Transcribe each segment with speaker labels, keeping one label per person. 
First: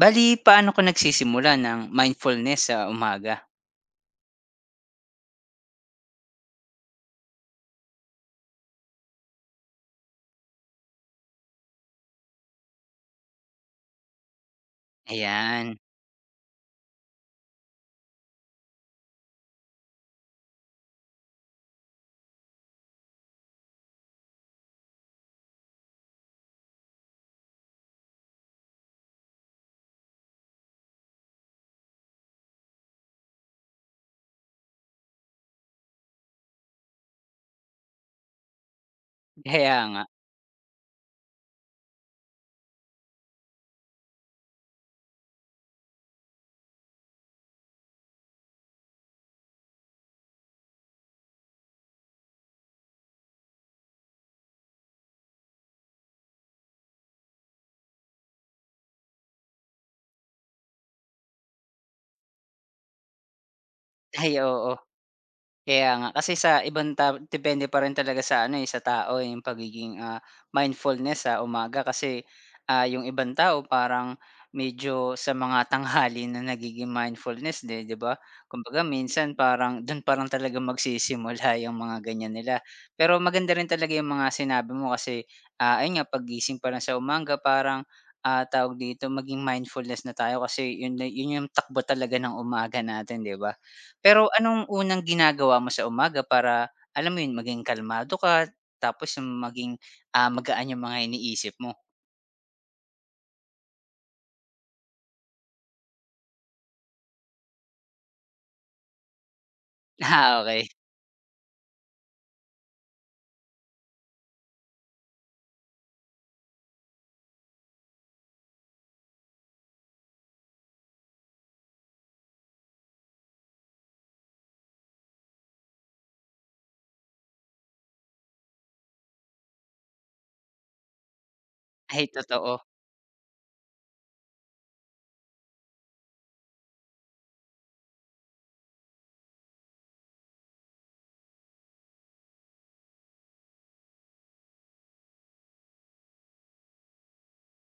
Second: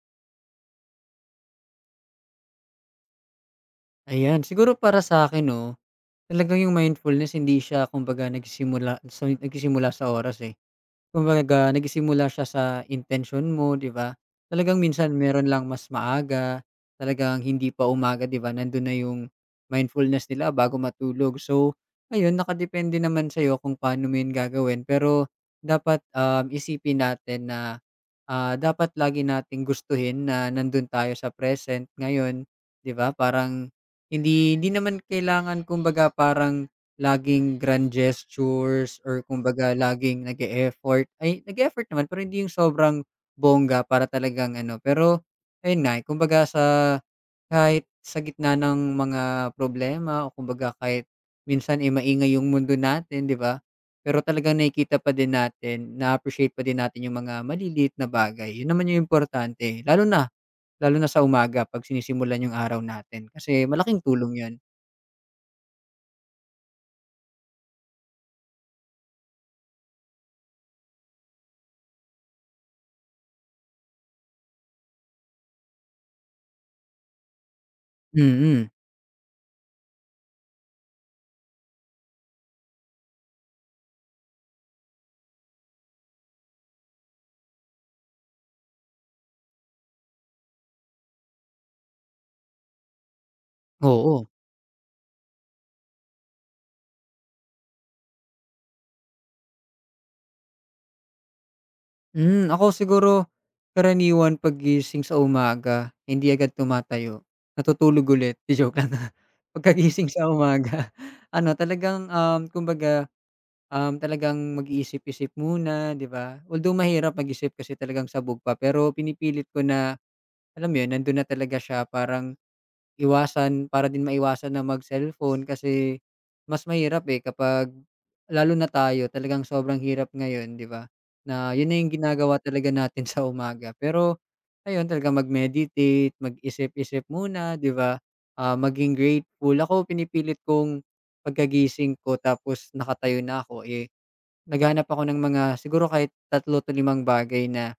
Speaker 1: Bale, paano ko nagsisimula ng mindfulness sa umaga?
Speaker 2: Ayan, siguro para sa akin, 'no, talagang yung mindfulness hindi siya kumbaga nagsisimula sa oras, eh. Kumbaga nagsimula siya sa intention mo, 'di ba? Talagang minsan meron lang
Speaker 1: Ayan,
Speaker 2: mas maaga, talagang hindi pa umaga, 'di ba? Nandun na yung mindfulness nila bago matulog. So, ayun nakadepende naman sa'yo kung paano mo yun gagawin. Pero dapat, isipin natin na, dapat lagi nating gustuhin na nandun tayo sa present ngayon, 'di ba? Parang hindi hindi naman kailangan kumbaga parang laging grand gestures or
Speaker 1: kaya
Speaker 2: kumbaga
Speaker 1: nga.
Speaker 2: laging nag-e-effort. Ay, nag-e-effort naman pero hindi yung sobrang bongga para talagang ano, pero ayun nga, eh, kumbaga sa kahit sa gitna ng mga problema o kumbaga kahit minsan, eh, maingay yung mundo natin, 'di ba? Pero talagang nakikita pa din natin, na-appreciate pa din natin yung mga maliliit na bagay. Yun naman yung importante, lalo na sa umaga 'pag sinisimulan yung araw natin kasi malaking tulong
Speaker 1: Ay,
Speaker 2: yun.
Speaker 1: oo. Kaya nga, kasi sa ibang tao depende pa rin talaga sa ano, eh, sa tao, eh, yung pagiging, mindfulness sa umaga kasi, yung ibang tao parang medyo sa mga tanghali na nagiging mindfulness din, 'di ba?
Speaker 2: Mm,
Speaker 1: Kumbaga minsan parang dun parang talaga magsisimula yung mga ganyan nila. Pero maganda rin talaga yung mga sinabi mo kasi, ayun nga pagising pa lang sa umaga parang, tawag dito, maging mindfulness na tayo kasi yun na yun yung takbo talaga ng umaga natin, 'di ba?
Speaker 2: oo.
Speaker 1: Pero anong unang ginagawa mo sa umaga para, alam mo yun, maging kalmado ka tapos maging, magaan yung mga iniisip mo?
Speaker 2: Hmm. Ako siguro karaniwan paggising sa umaga hindi agad tumatayo, natutulog ulit, joke lang. Pagkagising sa
Speaker 1: Ah, okay.
Speaker 2: umaga ano talagang, kumbaga, talagang mag-iisip-isip muna, 'di ba? Although mahirap mag-isip kasi talagang sabog pa pero pinipilit ko na, alam mo 'yun, nandun na talaga siya parang iwasan para din maiwasan na mag-cellphone kasi mas mahirap, eh, kapag lalo na tayo talagang sobrang hirap ngayon, 'di ba? Na yun na yung
Speaker 1: Ay,
Speaker 2: ginagawa
Speaker 1: totoo.
Speaker 2: talaga natin sa umaga. Pero ayun, talaga mag-meditate, mag-isip-isip muna, 'di ba? Ah, maging grateful. Ako pinipilit kong pagkagising ko tapos nakatayo na ako, eh, naghahanap ako ng mga siguro kahit tatlo to 5 bagay na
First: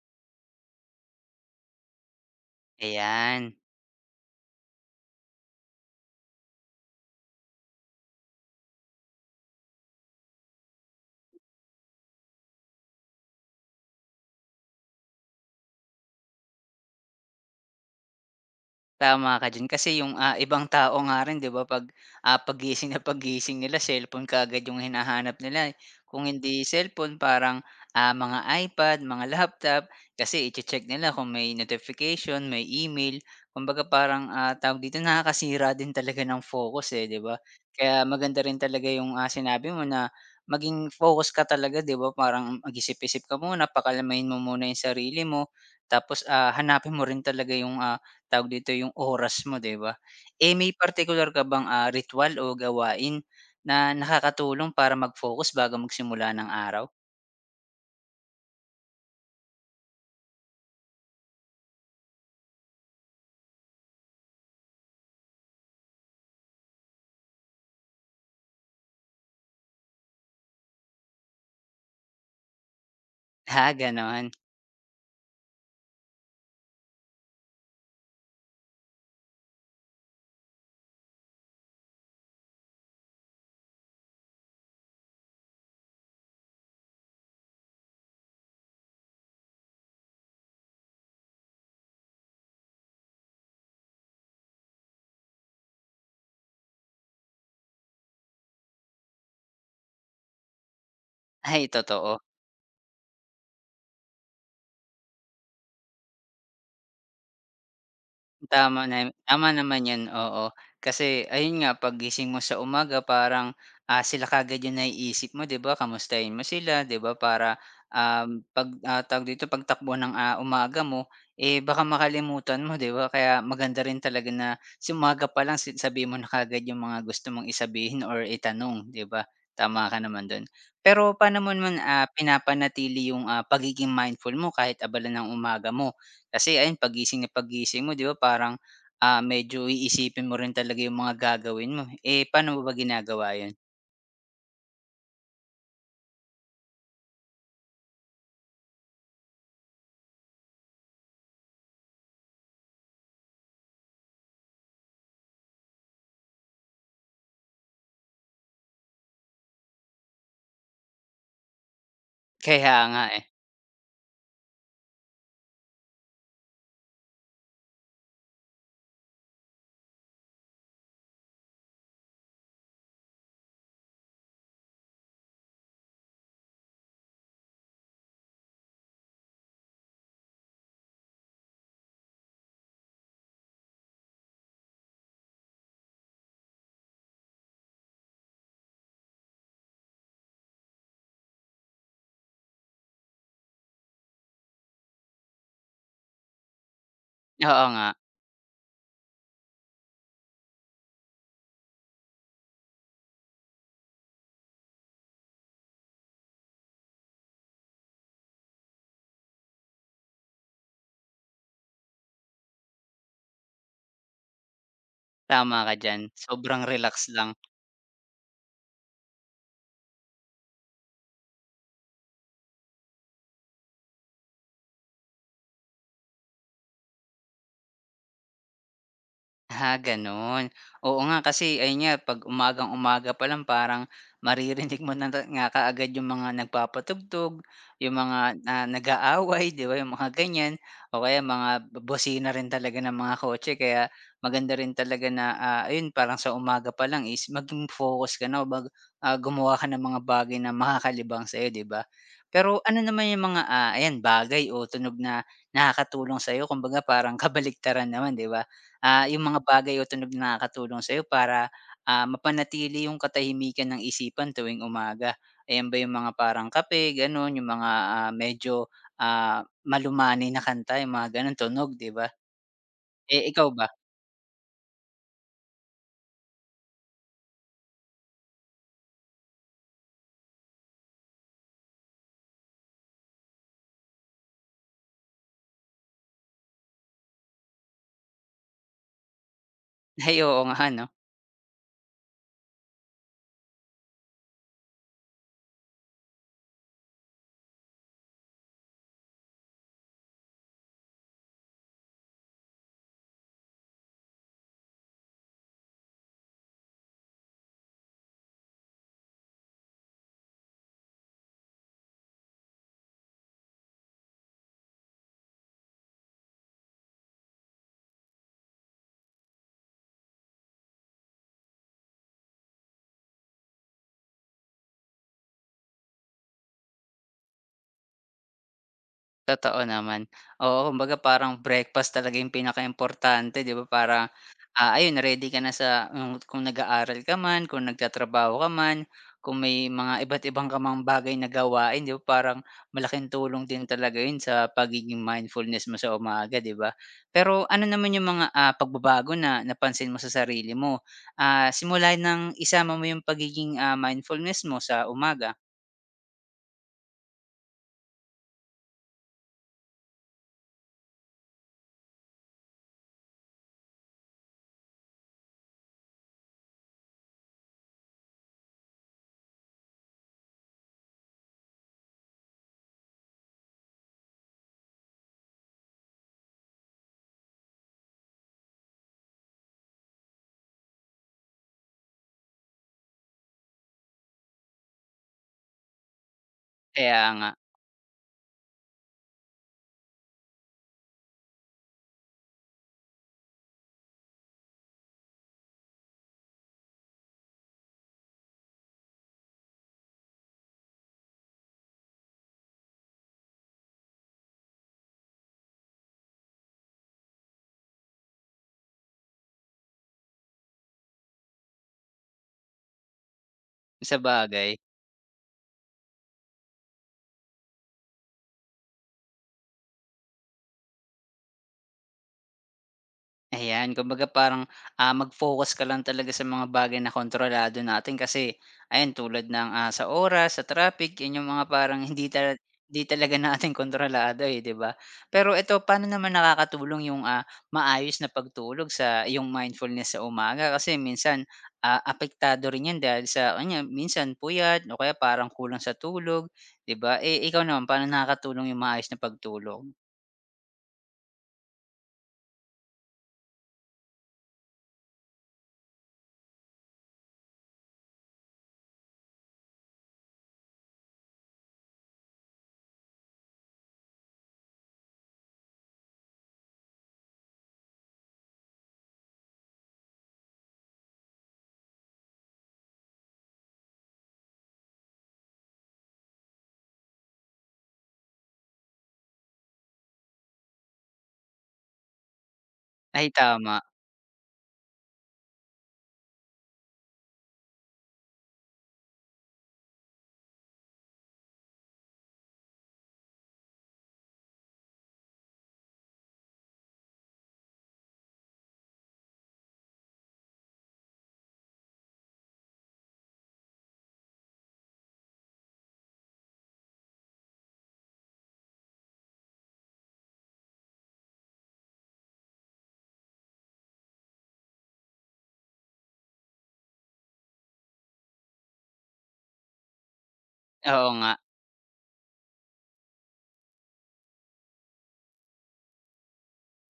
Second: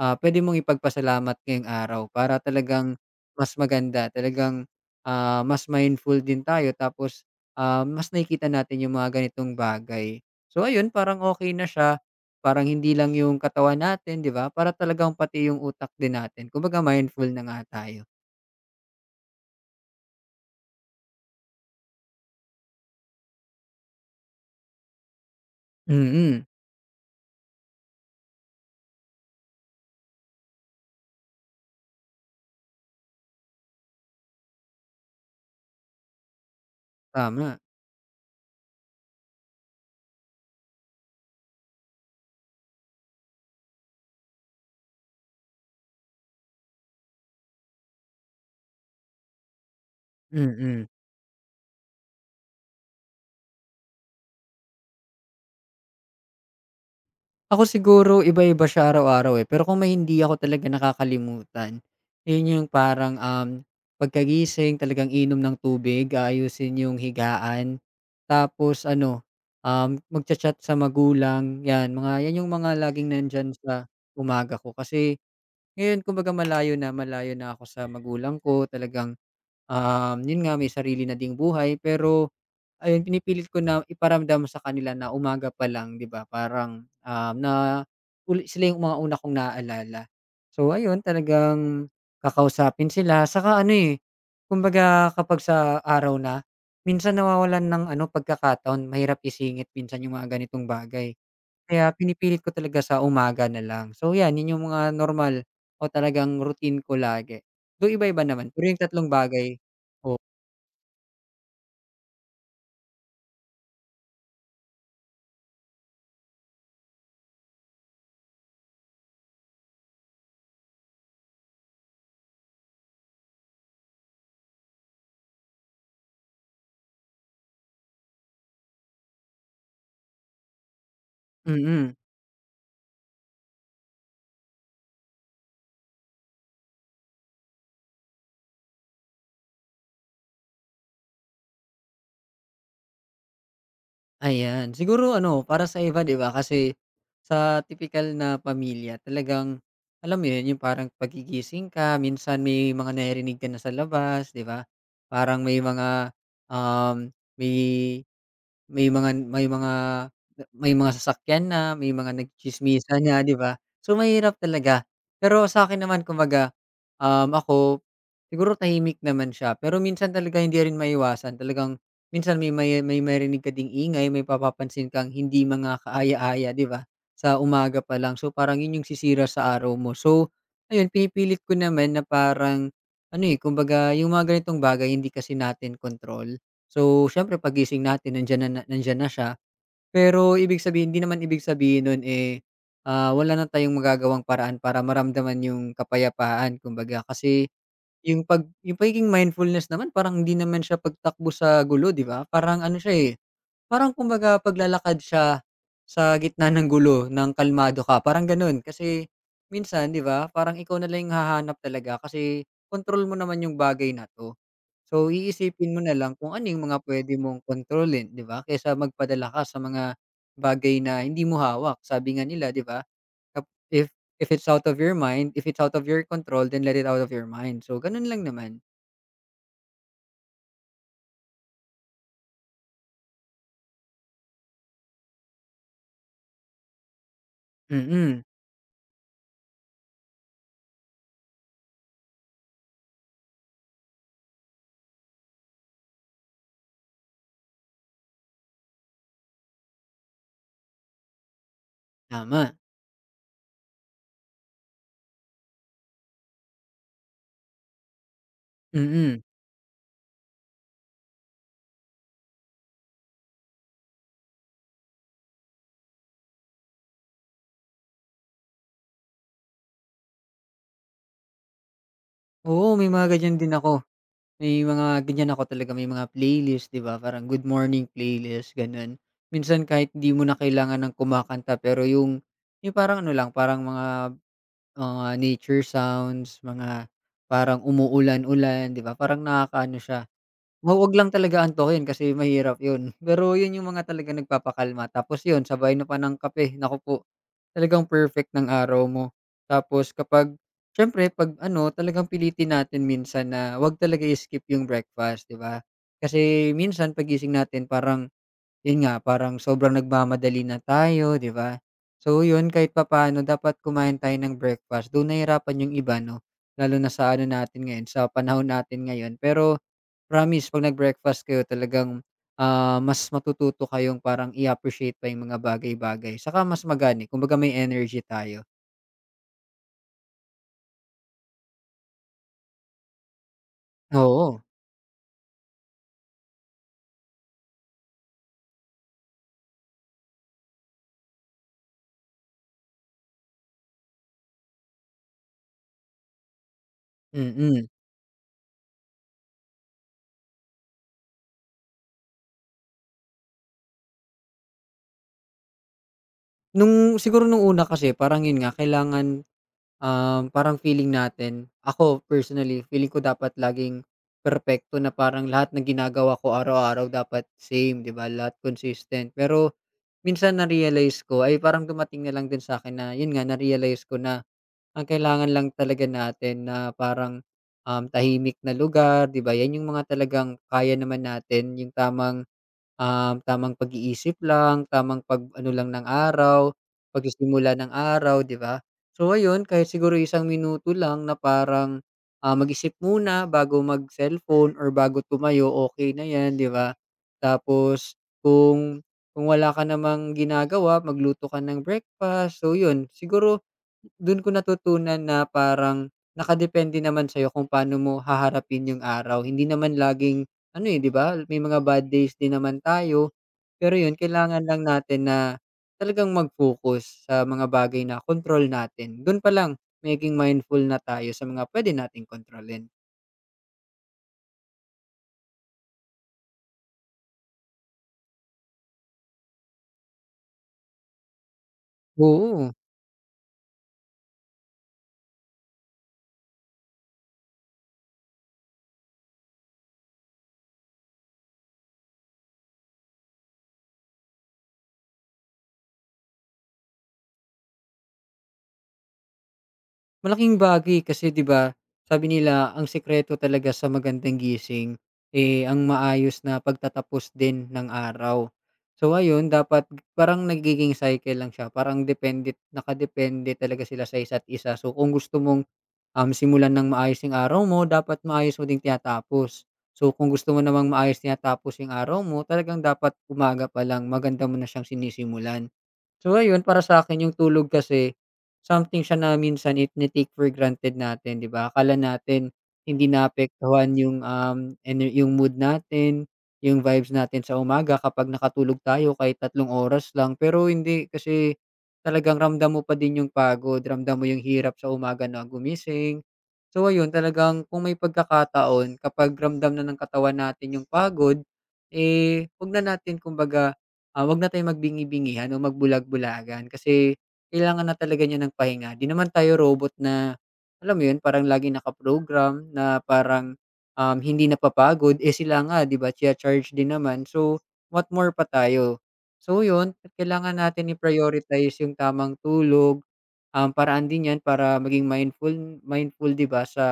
Speaker 2: puwede mong ipagpasalamat ngayong araw para talagang
Speaker 1: Ayan.
Speaker 2: mas maganda, talagang, mas mindful din tayo tapos, mas nakikita natin yung mga ganitong bagay. So ayun, parang okay na siya, parang hindi lang yung katawan natin, 'di ba, para talagang pati yung utak din natin kumbaga mindful na nga tayo.
Speaker 1: Tama ka diyan kasi yung, ibang tao nga rin 'di ba 'pag, paggising na paggising nila cellphone kaagad yung hinahanap nila, eh. Kung
Speaker 2: Mm,
Speaker 1: hindi cellphone parang, mga iPad, mga laptop kasi iche-check nila kung may notification, may email. Kumbaga parang, tawag dito, nakakasira din talaga ng focus, eh, 'di ba?
Speaker 2: tama,
Speaker 1: Kaya maganda rin talaga yung, sinabi mo na maging focus ka talaga 'di ba, parang mag-isip-isip ka muna, pakalmahin mo muna yung sarili mo tapos, hanapin mo rin talaga yung, tawag dito, yung oras mo, 'di ba? Eh, may
Speaker 2: mm.
Speaker 1: partikular ka bang, ritual o gawain na nakakatulong para mag-focus bago magsimula ng araw?
Speaker 2: Ako siguro iba-iba siya araw-araw, eh, pero kung may hindi ako talaga nakakalimutan, yun yung parang, pagkagising talagang inom ng tubig, ayusin yung higaan, tapos ano, magchat chat sa magulang, 'yan mga 'yan yung mga laging nandyan
Speaker 1: Ah,
Speaker 2: sa
Speaker 1: gano'n.
Speaker 2: umaga ko. Kasi ngayon kumbaga malayo na ako sa magulang ko talagang, yun nga may sarili na ding buhay pero ayun, pinipilit ko na iparamdam sa kanila na umaga pa lang, 'di ba, parang, na uli sila yung mga una kong naaalala. So ayun, talagang kakausapin sila saka ano, eh, kumbaga kapag sa araw na, minsan nawawalan ng ano, pagkakataon, mahirap isingit minsan yung mga ganitong bagay.
Speaker 1: Ay,
Speaker 2: Kaya
Speaker 1: totoo.
Speaker 2: pinipilit ko talaga sa umaga na lang. So 'yan, yun yung mga normal o talagang routine ko lagi. Do iba-iba naman, pero yung
Speaker 1: Tama na
Speaker 2: tatlong
Speaker 1: tama
Speaker 2: bagay
Speaker 1: naman 'yun,
Speaker 2: o
Speaker 1: oo. Kasi ayun nga paggising mo sa umaga parang, sila kaagad 'yung naiisip mo 'di ba, kamustahin mo sila 'di ba para, 'pag, tawag dito, pagtakbo ng, umaga mo, eh, baka makalimutan mo 'di ba. Kaya maganda rin talaga na sa umaga pa lang si sabihin mo na kaagad 'yung mga gusto mong i or itanong 'di ba, tama ka naman do'n. Pero paano mo naman,
Speaker 2: mm.
Speaker 1: pinapanatili 'yung, pagiging mindful mo kahit abala ng umaga mo? Kasi ayun pagising na pagising mo 'di ba parang, medyo iisipin mo rin talaga yung mga gagawin mo, eh, paano mo ba ginagawa yun?
Speaker 2: Ayan. Siguro ano, para sa iba 'di ba, kasi sa tipikal na pamilya talagang alam mo 'yun, yung parang pagigising ka minsan may mga naririnig ka na sa labas, 'di ba? Parang um, may may mga sasakyan na, may mga
Speaker 1: Kaya
Speaker 2: nagtsismisan
Speaker 1: nga,
Speaker 2: na,
Speaker 1: eh.
Speaker 2: 'di ba? So, mahirap talaga. Pero sa akin naman kumbaga, ako siguro tahimik naman siya, pero minsan talaga hindi rin maiwasan. Talagang minsan may maririnig ka ding ingay, may mapapansin kang hindi mga kaaya-aya, 'di ba, sa umaga pa lang. So, parang 'yun yung sisira sa araw mo. So, ayun pinipilit ko naman na parang ano, eh, kumbaga yung mga ganitong bagay hindi kasi natin control. So, siyempre pagising natin nandiyan na siya. Pero ibig sabihin hindi naman ibig sabihin nun, eh, wala na tayong magagawang paraan para maramdaman yung kapayapaan kumbaga. Kasi
Speaker 1: Oo nga,
Speaker 2: yung pagiging mindfulness naman parang hindi naman siya pagtakbo sa gulo, 'di ba? Parang ano siya, eh parang kumbaga paglalakad siya sa gitna ng gulo ng kalmado ka, parang gano'n. Kasi minsan, 'di ba, parang ikaw na lang yung hahanap talaga kasi kontrol mo naman yung bagay na 'to. So,
Speaker 1: tama ka
Speaker 2: iisipin mo na
Speaker 1: diyan.
Speaker 2: lang kung ano
Speaker 1: Sobrang
Speaker 2: yung mga
Speaker 1: relax
Speaker 2: puwede
Speaker 1: lang.
Speaker 2: mong kontrolin, 'di ba, kaysa magpadala ka sa mga bagay na hindi mo hawak. Sabi nga nila, 'di ba, kap if if it's out of your mind, if it's out of your control, then let it out of your mind. So, gano'n lang naman.
Speaker 1: Ha, gano'n. Oo nga, kasi ayun nga 'pag umagang-umaga pa lang parang maririnig mo na ta nga kaagad yung mga nagpapatugtog, yung mga,
Speaker 2: Mm,
Speaker 1: nag-aaway, 'di ba, yung mga ganiyan o kaya mga bo bosina rin talaga ng mga kotse kaya maganda rin talaga na, ayun parang sa umaga pa lang is maging focus ka na o bag gumawa ka ng mga bagay na makakalibang sa'yo, 'di ba?
Speaker 2: tama.
Speaker 1: Pero ano naman yung mga, ayan bagay o tunog na nakakatulong sa'yo kumbaga parang kabaliktaran naman, 'di ba? Ah,
Speaker 2: Mm.
Speaker 1: yung mga bagay o tunog na nakakatulong sa'yo para, mapanatili yung katahimikan ng isipan tuwing umaga. Ayan ba yung mga parang kape, gano'n, yung mga, medyo, malumanay na kanta, yung mga gano'n tunog, 'di ba?
Speaker 2: Oo, may mga
Speaker 1: Eh,
Speaker 2: ganyan
Speaker 1: ikaw
Speaker 2: din
Speaker 1: ba?
Speaker 2: ako. May mga ganyan ako talaga, may mga playlist, 'di ba? Parang good morning playlist, gano'n. Minsan kahit hindi mo na kailangan ng kumakanta pero yung parang ano lang, parang mga nature sounds, mga parang umuulan-ulan, 'di ba? Parang nakakaano siya.
Speaker 1: Ay, oo nga
Speaker 2: Oo,
Speaker 1: 'no.
Speaker 2: wag lang talaga antukin kasi mahirap yun. Pero yun yung mga talagang nagpapakalma tapos yun sabay na pa ng kape, naku po. Talagang perfect ng araw mo. Tapos kapag siyempre 'pag ano talagang pilitin natin minsan na wag talaga i-skip yung breakfast, 'di ba? Kasi minsan pagising natin parang yun nga, parang sobrang nagmamadali na tayo, 'di ba? So yun, kahit papaano dapat kumain tayo ng breakfast. Though nahirapan yung iba 'no, lalo na sa ano natin ngayon, sa panahon natin ngayon. Pero promise 'pag nag-breakfast kayo talagang, mas matututo kayong parang i-appreciate pa yung mga bagay-bagay. Saka mas magaan, eh, kumbaga may energy tayo.
Speaker 1: Totoo naman. Oo, kumbaga parang breakfast talaga yung importante 'di ba para,
Speaker 2: Tama. Oo,
Speaker 1: ayun ready ka na sa yung kung nag-aaral ka man, kung nagtatrabaho ka man, kung may mga iba't ibang ka bagay na gawain 'di ba parang malaking tulong din talaga yun sa pagiging mindfulness mo sa umaga 'di ba? Pero ano
Speaker 2: mm.
Speaker 1: naman yung mga, pagbabago na napansin mo sa sarili mo, simula ng isama mo yung pagiging, mindfulness mo sa umaga?
Speaker 2: Nung siguro nung una kasi parang yun nga, kailangan. Parang feeling natin, ako personally, feeling ko dapat laging perfecto na parang lahat ng ginagawa ko araw-araw dapat same, 'di ba? Lahat consistent. Pero minsan na-realize ko ay parang dumating na lang din sa akin na yun nga na-realize ko na ang kailangan lang talaga natin na parang tahimik na lugar, 'di ba? Yan yung mga talagang kaya naman natin, yung tamang tamang pag-iisip lang, tamang pag-ano lang ng araw,
Speaker 1: Kaya nga,
Speaker 2: pagsisimula ng araw, 'di ba? So ayun, kahit siguro isang minuto lang na parang, mag-isip muna bago mag-cellphone or bago tumayo, okay na 'yan, 'di ba? Tapos kung wala ka namang ginagawa, magluto ka ng breakfast. So 'yun, siguro do'n ko natutunan na parang nakadepende naman sa'yo kung paano mo haharapin yung araw. Hindi naman laging ano, eh, 'di ba, may mga bad days din naman tayo. Pero
Speaker 1: sa
Speaker 2: 'yun kailangan
Speaker 1: bagay.
Speaker 2: lang natin na talagang mag-focus sa mga bagay na control natin. Dun pa lang maging mindful na tayo sa mga pwede nating kontrolin.
Speaker 1: Ayan, kumbaga parang, mag-focus ka lang talaga sa mga bagay na kontrolado natin kasi ayan tulad ng, sa oras, sa traffic, 'yan yung mga parang hindi tala
Speaker 2: Oo,
Speaker 1: hindi talaga natin kontrolado, eh, 'di ba? Pero ito, paano naman nakakatulong yung, maayos na pagtulog sa yung mindfulness sa umaga? Kasi minsan, apektado rin 'yan dahil sa ganyan, minsan puyat o kaya parang kulang sa tulog, 'di ba? Eh, ikaw naman, paano nakakatulong yung maayos na pagtulog?
Speaker 2: malaking bagay kasi 'di ba, sabi nila ang sikreto talaga sa magandang gising, eh, ang maayos na pagtatapos din ng araw. So ayun, dapat parang nagiging cycle lang siya, parang nakadepende talaga sila sa isa't isa. So kung gusto mong simulan ng maayos yung araw mo, dapat maayos mo ding tinatapos. So, kung gusto mo namang maayos tinatapos yung araw mo, talagang dapat umaga pa lang, maganda mo na siyang sinisimulan. So, ayun, para sa akin, yung tulog kasi, something siya na minsan it take for granted natin, di ba? Akala natin, hindi
Speaker 1: Ay, tama,
Speaker 2: naapektuhan yung, yung mood natin, yung vibes natin sa umaga kapag nakatulog tayo kahit tatlong oras lang. Pero hindi, kasi talagang ramdam mo pa din yung pagod, ramdam mo yung hirap sa umaga na gumising. So ayun, talagang kung may pagkakataon kapag ramdam na ng katawan natin yung pagod, eh, 'wag na natin kumbaga, 'wag na tayong magbingi-bingihan o magbulag-bulagan kasi kailangan na talaga niya ng pahinga. 'Di naman tayo robot na, alam mo yun, parang laging nakaprogram na parang, hindi napapagod, eh, sila nga 'di ba, chi-charge din naman. So, what more pa tayo? So yun, kailangan natin
Speaker 1: oo nga.
Speaker 2: i-prioritize yung tamang tulog, paraan din yan para maging mindful mindful 'di ba sa,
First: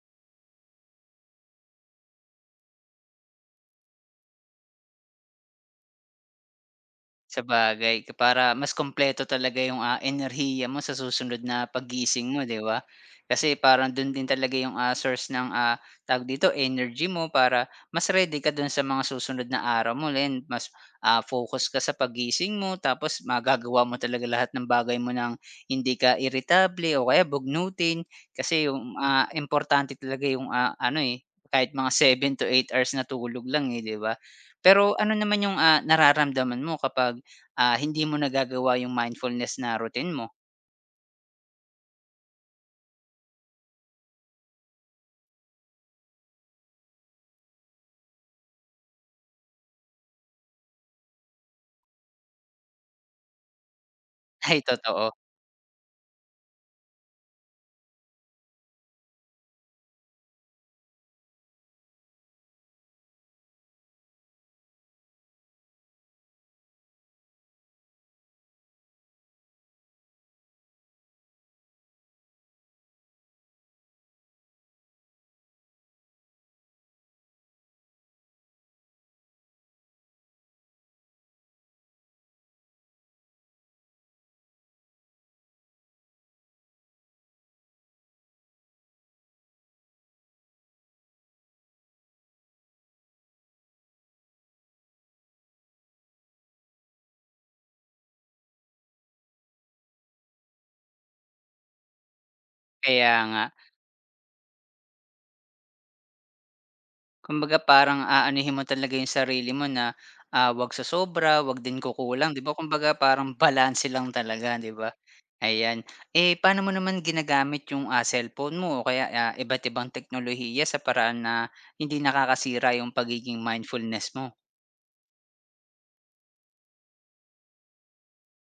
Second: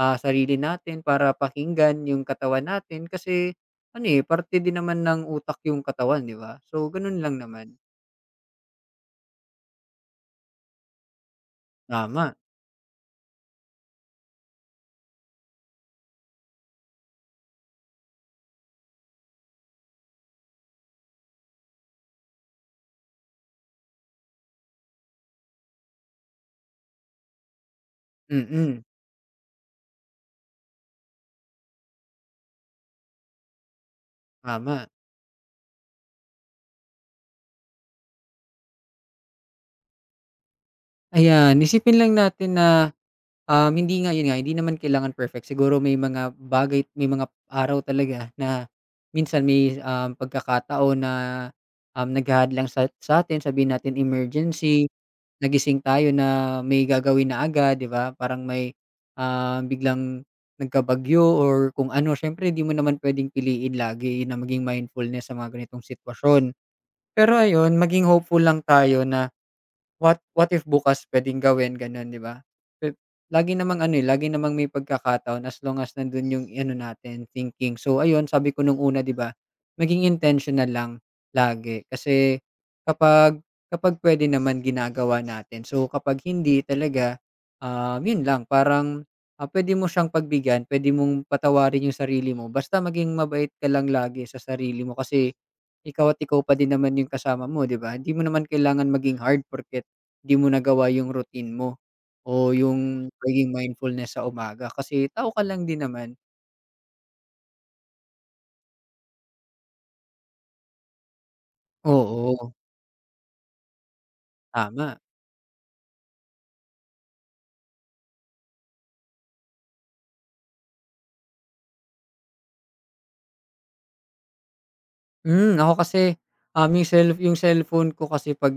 Speaker 2: sarili natin para pakinggan yung katawan natin kasi ano, eh, parte din naman ng utak yung katawan 'di ba? So ganun lang naman.
Speaker 1: Sabagay, ka para mas kompleto talaga yung, enerhiya mo sa susunod na paggising
Speaker 2: Tama,
Speaker 1: mo, 'di ba? Kasi parang dun din talaga yung, source ng, tawag dito, energy mo para mas ready ka dun sa mga susunod na araw mo rin, mas, focus ka sa paggising mo tapos magagawa mo talaga lahat ng bagay mo ng hindi ka irritable o kaya bugnutin. Kasi
Speaker 2: mm,
Speaker 1: yung, importante talaga yung, ano, eh, kahit mga 7 to 8 hours na tulog lang, eh, 'di ba?
Speaker 2: tama.
Speaker 1: Pero ano naman yung, nararamdaman mo kapag hindi mo nagagawa yung mindfulness na routine mo.
Speaker 2: Ayan, isipin lang natin na hindi nga, yun nga, hindi naman kailangan perfect. Siguro may mga araw talaga na minsan may, pagkakataon na, naghahadlang sa atin. Sabihin natin
Speaker 1: Ay,
Speaker 2: emergency,
Speaker 1: totoo,
Speaker 2: nagising tayo na may gagawin na agad, 'di ba? Parang may, biglang nagkabagyo or kung ano. Siyempre di mo naman puwedeng piliin lagi na maging mindfulness sa mga ganitong sitwasyon. Pero ayun, maging hopeful lang tayo na what if bukas puwedeng gawin gano'n, 'di ba? Pe Lagi namang ano, eh, lagi namang may pagkakataon as long as nando'n yung ano natin, thinking. So ayun, sabi ko nung una, 'di ba, maging intentional lang lagi kasi kapag kapag pwede naman ginagawa natin. So kapag hindi talaga, yun lang parang, puwede mo siyang pagbigyan, puwede mong patawarin yung sarili mo basta maging mabait ka lang lagi sa sarili mo kasi ikaw at ikaw pa din naman yung kasama mo, 'di ba? Hindi mo naman kailangan maging hard porque hindi mo nagawa yung routine mo o yung
Speaker 1: kaya nga.
Speaker 2: pagiging mindfulness sa umaga kasi tao ka lang din naman.
Speaker 1: Kumbaga parang aanuhin mo talaga yung sarili mo na, 'wag sa sobra, 'wag din kukulang, 'di ba?
Speaker 2: Oo,
Speaker 1: Kumbaga parang balanse lang talaga, 'di ba?
Speaker 2: tama.
Speaker 1: Ayan. Eh, paano mo naman ginagamit yung, cellphone mo o kaya, iba't ibang teknolohiya sa paraan na hindi nakakasira yung pagiging mindfulness mo?
Speaker 2: Ako kasi, yung cellphone ko kasi 'pag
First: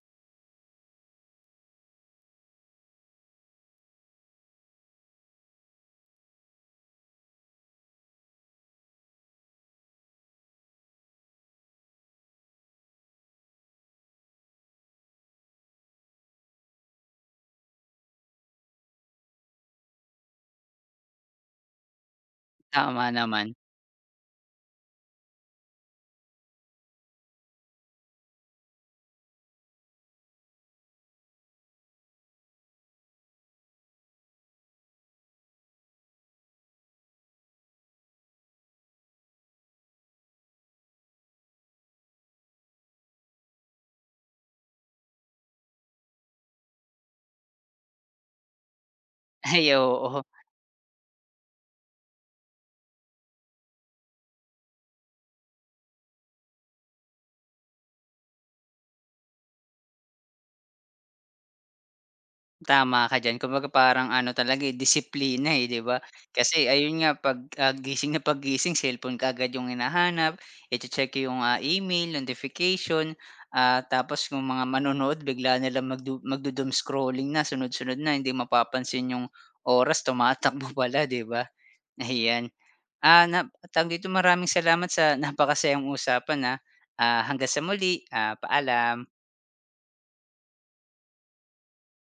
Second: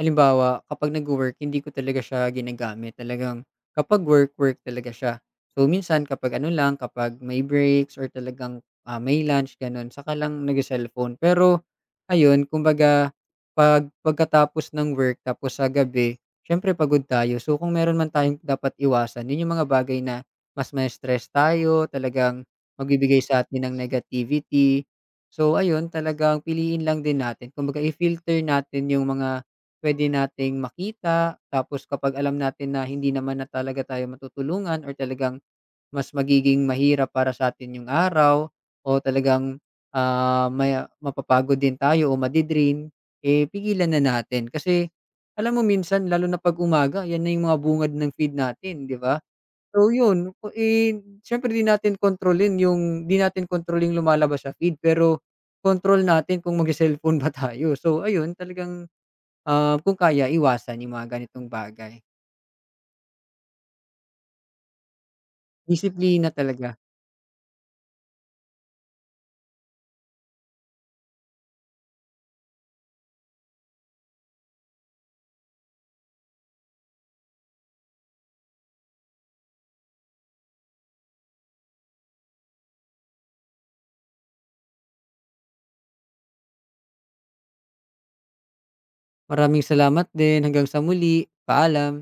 Speaker 2: halimbawa, kapag nagwo-work hindi ko talaga siya ginagamit. Talagang kapag work, work talaga siya. So, minsan kapag ano lang, kapag may breaks or talagang, may lunch gano'n, saka lang nagce-cellphone. Pero ayun, kumbaga pagkatapos ng work tapos sa gabi, siyempre pagod tayo. So, kung meron man tayong dapat iwasan, yun yung mga bagay na mas ma-stress tayo, talagang
Speaker 1: Tama
Speaker 2: magbibigay sa
Speaker 1: naman.
Speaker 2: atin ng negativity. So ayun, talagang piliin lang din natin. Kumbaga i-filter natin yung mga pwede nating makita, tapos kapag alam natin na hindi naman na talaga tayo matutulungan or talagang mas magiging mahirap para sa'tin yung araw o talagang, may mapapagod din tayo o eh, pigilan na natin. Kasi alam mo minsan lalo na 'pag umaga, 'yan na yung mga bungad ng feed natin, 'di ba?
Speaker 1: Ay,
Speaker 2: So
Speaker 1: oo.
Speaker 2: yun, siyempre di natin kontrol yung lumalabas sa feed, pero kontrol natin kung magse-cellphone ba tayo. So ayun, talagang, kung kaya iwasan yung mga ganitong bagay.
Speaker 1: Tama ka diyan. Kumbaga parang ano talaga, eh, disiplina, eh, 'di ba?
Speaker 2: Disiplina
Speaker 1: Kasi
Speaker 2: talaga.
Speaker 1: ayun nga 'pag, gising na paggising cellphone kaagad yung hinahanap, iche-check yung, email, notification, tapos yung mga manonood bigla na lang magdu magdo scrolling na, sunod-sunod na, hindi mapapansin yung oras tumatakbo pala, 'di ba? Ayan. Ah, na tawag dito, maraming salamat sa napakasayang usapan, na hanggang sa muli, paalam.
Speaker 2: Maraming salamat din. Hanggang sa muli. Paalam.